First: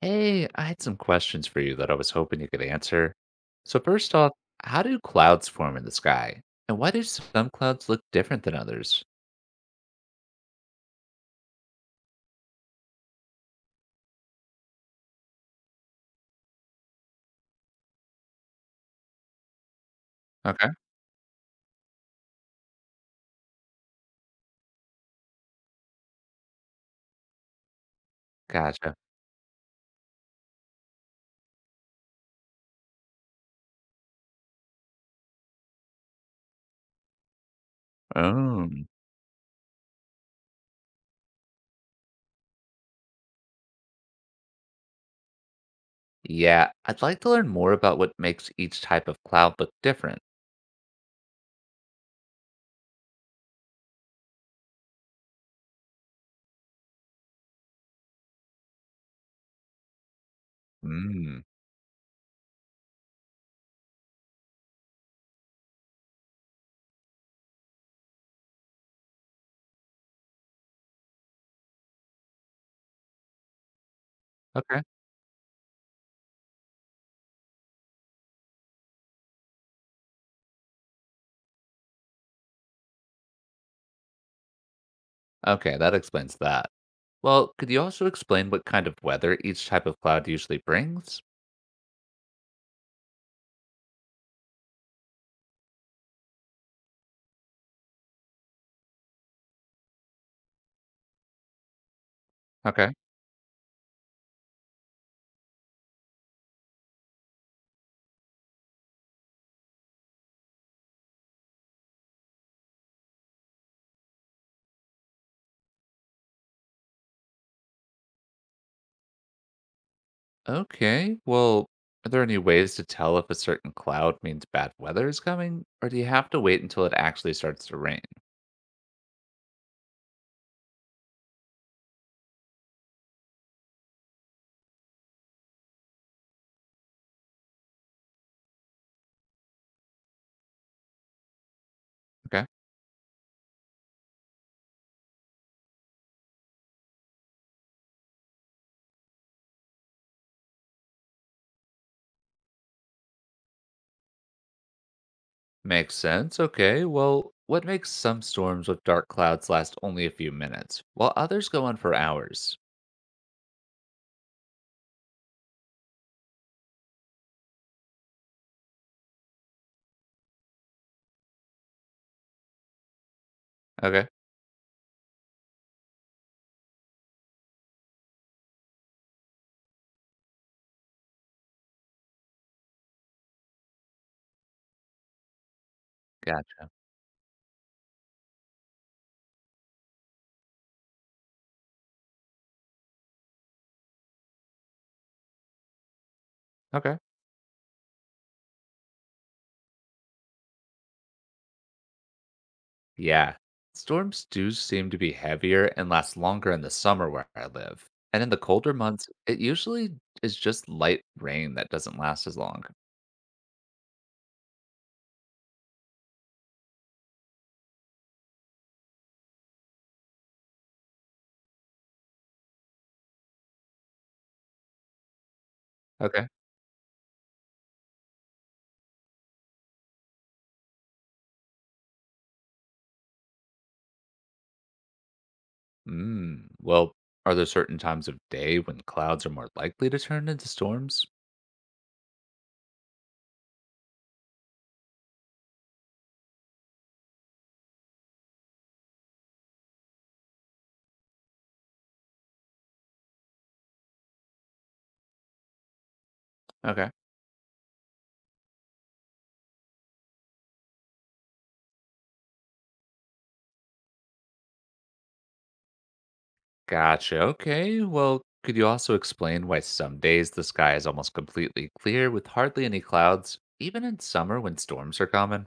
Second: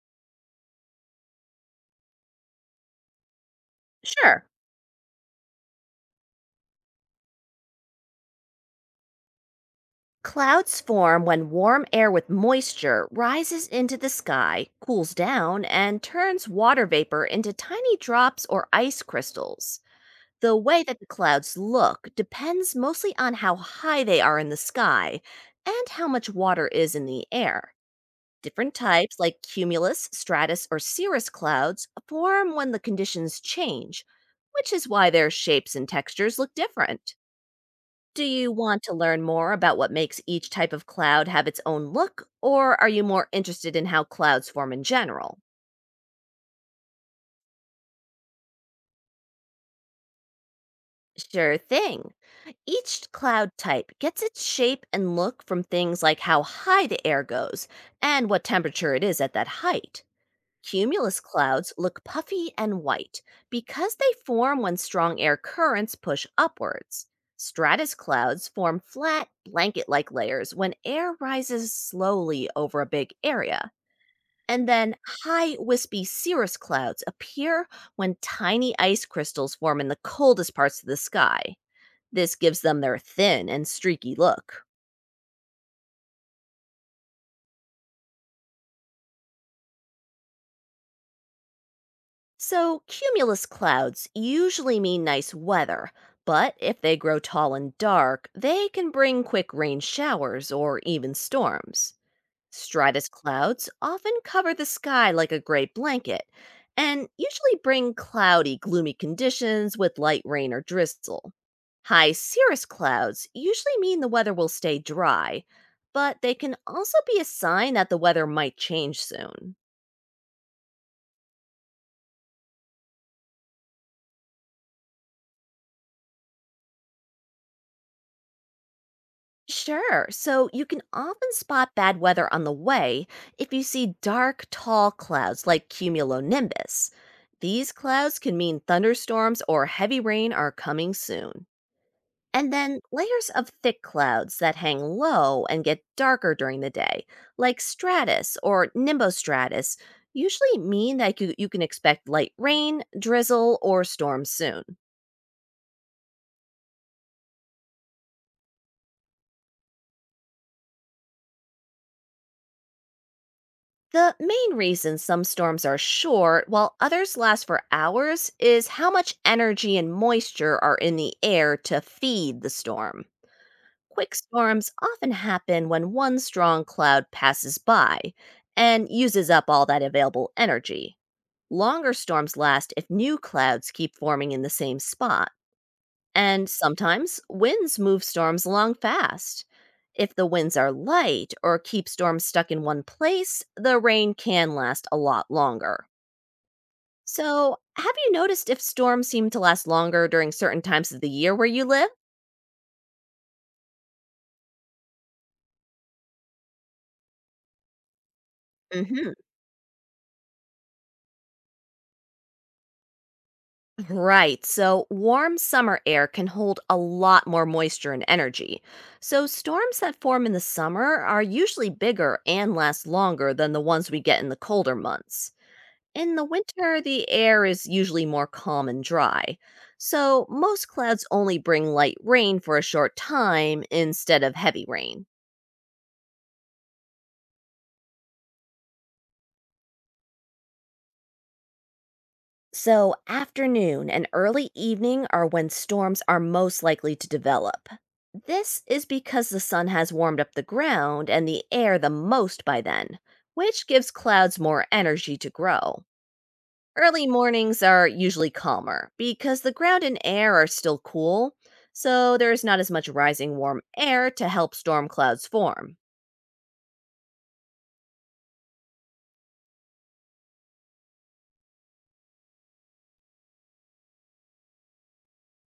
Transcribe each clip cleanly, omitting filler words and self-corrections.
Hey, I had some questions for you that I was hoping you could answer. So, first off, Sure. how do clouds form in the sky? And why do some clouds look different than others? Clouds form when warm air with moisture rises into the sky, cools down, and turns water vapor into tiny drops or ice crystals. The Okay. way that the clouds look depends mostly on how high they are in the sky and how much water is in the air. Different Gotcha. types, like cumulus, stratus, or cirrus clouds, form when the conditions change, which is why their shapes and textures look different. Do you Oh. want to learn more about what makes each type of cloud have its own look, or are you more interested in how clouds form in general? Yeah, I'd like to learn more about what makes each type of cloud look different. Sure thing. Each cloud type gets its shape and look from things like how high the air goes and what temperature it is at that height. Cumulus Mm. clouds look puffy and white because they form when strong air currents push upwards. Stratus clouds form flat, blanket like layers when air rises slowly over a big area. And Okay. then high, wispy cirrus clouds appear when tiny ice crystals form in the coldest parts of the sky. This gives them their thin and streaky look. Okay, that explains that. Well, could you also explain what kind of weather each type of cloud usually brings? So, cumulus clouds usually mean nice weather, but if they grow tall and dark, they can bring quick rain showers or even storms. Okay. Stratus clouds often cover the sky like a gray blanket and usually bring cloudy, gloomy conditions with light rain or drizzle. High cirrus clouds usually mean the weather will stay dry, but they can also be a sign that the weather might change soon. Okay. Well, are there any ways to tell if a certain cloud means bad weather is coming, or do you have to wait until it actually starts to rain? Sure, so you can often spot bad weather on the way if you see dark, tall clouds like cumulonimbus. These clouds can mean thunderstorms or heavy rain are coming soon. Okay. And then layers of thick clouds that hang low and get darker during the day, like stratus or nimbostratus, usually mean that you can expect light rain, drizzle, or storms soon. Makes sense. Okay. Well, what makes some storms with dark clouds last only a few minutes, while others go on for hours? The main reason some storms are short while others last for hours is how much energy and moisture are in the air to feed the storm. Okay. Quick storms often happen when one strong cloud passes by and uses up all that available energy. Longer storms last if new clouds keep forming in the same spot, and Gotcha. sometimes winds move storms along fast. If the winds are light or keep storms stuck in one place, the rain can last a lot longer. Okay. So, have you noticed if storms seem to last longer during certain times of the year where you live? Yeah. Storms do seem to be heavier and last longer in the summer where I live. And in the colder months, Mhm. it usually is just light rain that doesn't last as long. Right. So warm summer air can hold a lot more moisture and energy. So storms that form in the summer are usually bigger and last longer than the ones we get in the colder months. In the Okay. winter, the air is usually more calm and dry. So most clouds only bring light rain for a short time instead of heavy rain. Mm. Well, are there certain times of day when clouds are more likely to turn into storms? So, afternoon and early evening are when storms are most likely to develop. This is because the sun has warmed up the ground and the air the most by then, which gives clouds more energy to grow. Okay. Early mornings are usually calmer because the ground and air are still cool, so there is not as much rising warm air to help storm clouds form. Gotcha. Okay. Well, could you also explain why some days the sky is almost completely clear with hardly any clouds, even in summer when storms are common?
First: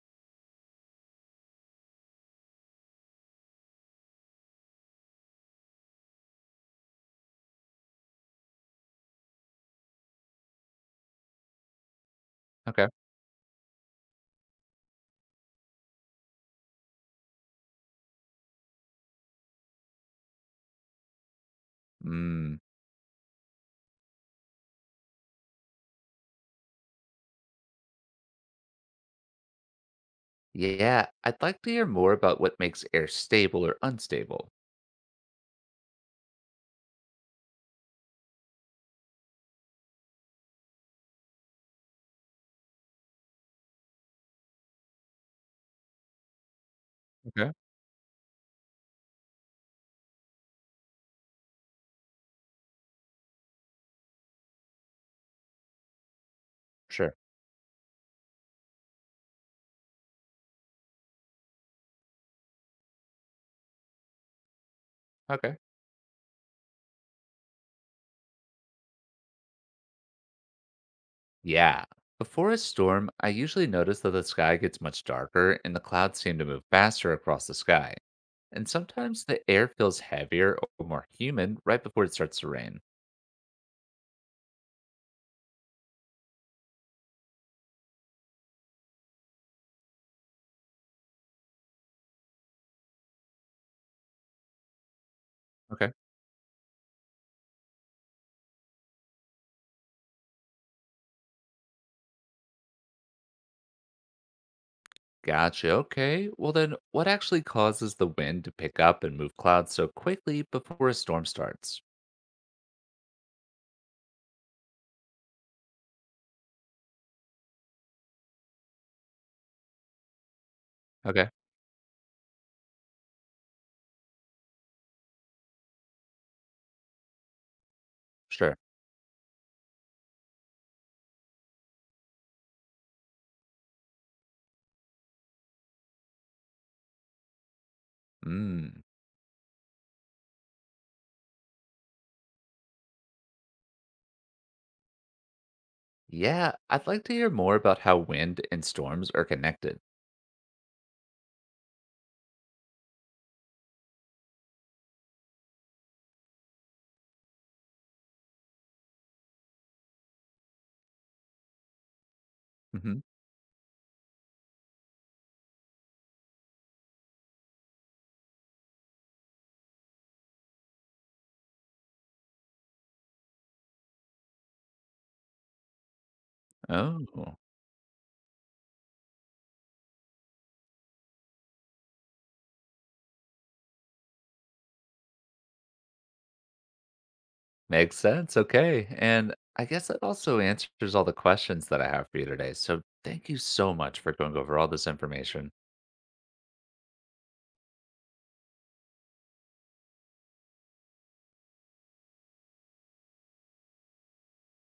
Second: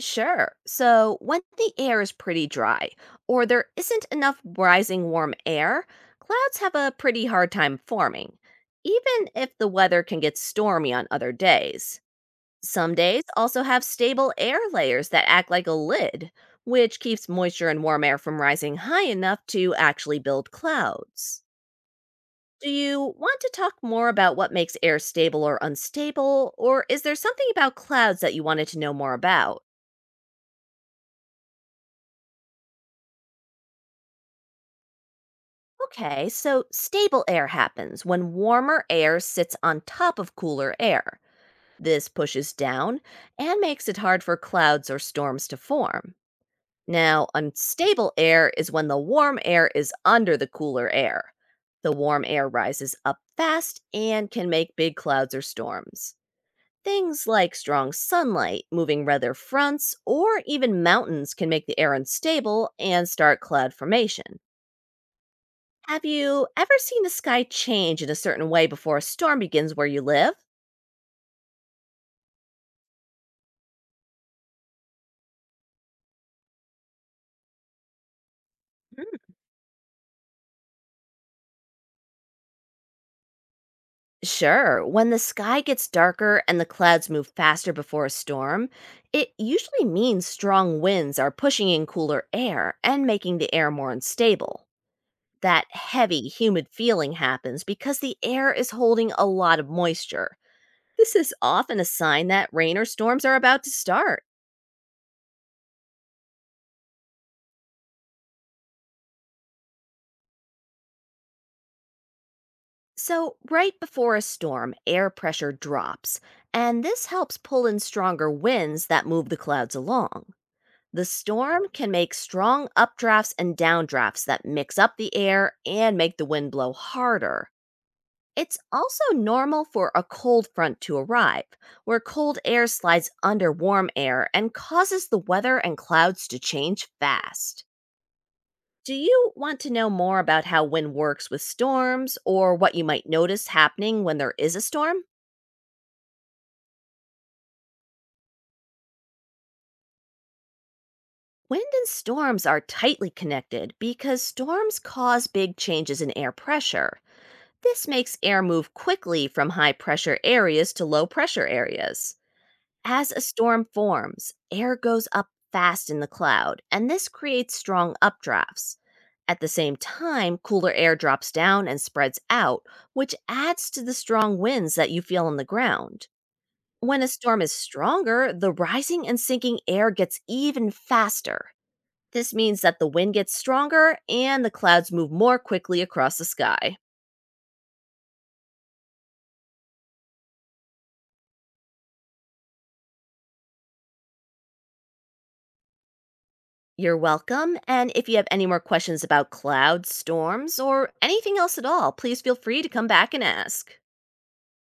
Sure. So when the air is pretty dry, or there isn't enough rising warm air, clouds have a pretty hard time forming, even if the weather can get stormy on other days. Okay. Some days also have stable air layers that act like a lid, which keeps moisture and warm air from rising high enough to actually build clouds. Mm. Do you want to talk more about what makes air stable or unstable, or is there something about clouds that you wanted to know more about? Yeah, I'd like to hear more about what makes air stable or unstable. Okay, so stable air happens when warmer air sits on top of cooler air. This pushes down and makes it hard for clouds or storms to form. Now, Okay. unstable air is when the warm air is under the cooler air. The warm air rises up fast and can make big clouds or storms. Sure. Things like strong sunlight, moving weather fronts, or even mountains can make the air unstable and start cloud formation. Okay. Have you ever seen the sky change in a certain way before a storm begins where you live? Yeah. Before a storm, I usually notice that the sky gets much darker and the clouds seem to move faster across the sky. And Mm, sometimes the air feels heavier or more humid right before it starts to rain. sure. When the sky gets darker and the clouds move faster before a storm, it usually means strong winds are pushing in cooler air and making the air more unstable. That Okay. heavy, humid feeling happens because the air is holding a lot of moisture. This is often a sign that rain or storms are about to start. Gotcha. Okay. Well, then, what actually causes the wind to pick up and move clouds so quickly before a storm starts? So, right before a storm, air pressure drops, and this helps pull in stronger winds that move the clouds along. The Okay. storm can make strong updrafts and downdrafts that mix up the air and make the wind blow harder. Sure. It's also normal for a cold front to arrive, where cold air slides under warm air and causes the weather and clouds to change fast. Mm. Do you want to know more about how wind works with storms or what you might notice happening when there is a storm? Yeah, I'd like to hear more about how wind and storms are connected. Wind and storms are tightly connected because storms cause big changes in air pressure. This makes air move quickly from high pressure areas to low pressure areas. Hmm. As a storm forms, air goes up fast in the cloud, and this creates strong updrafts. At the same time, cooler air drops down and spreads out, which adds to the strong winds that you feel on the ground. When Oh, a storm is stronger, the rising and sinking air gets even faster. This means that the wind gets stronger and the clouds move more quickly across the sky. makes sense. Okay. And I guess that also answers all the questions that I have for you today. So thank you so much for going over all this information. You're welcome. And if you have any more questions about clouds, storms, or anything else at all, please feel free to come back and ask.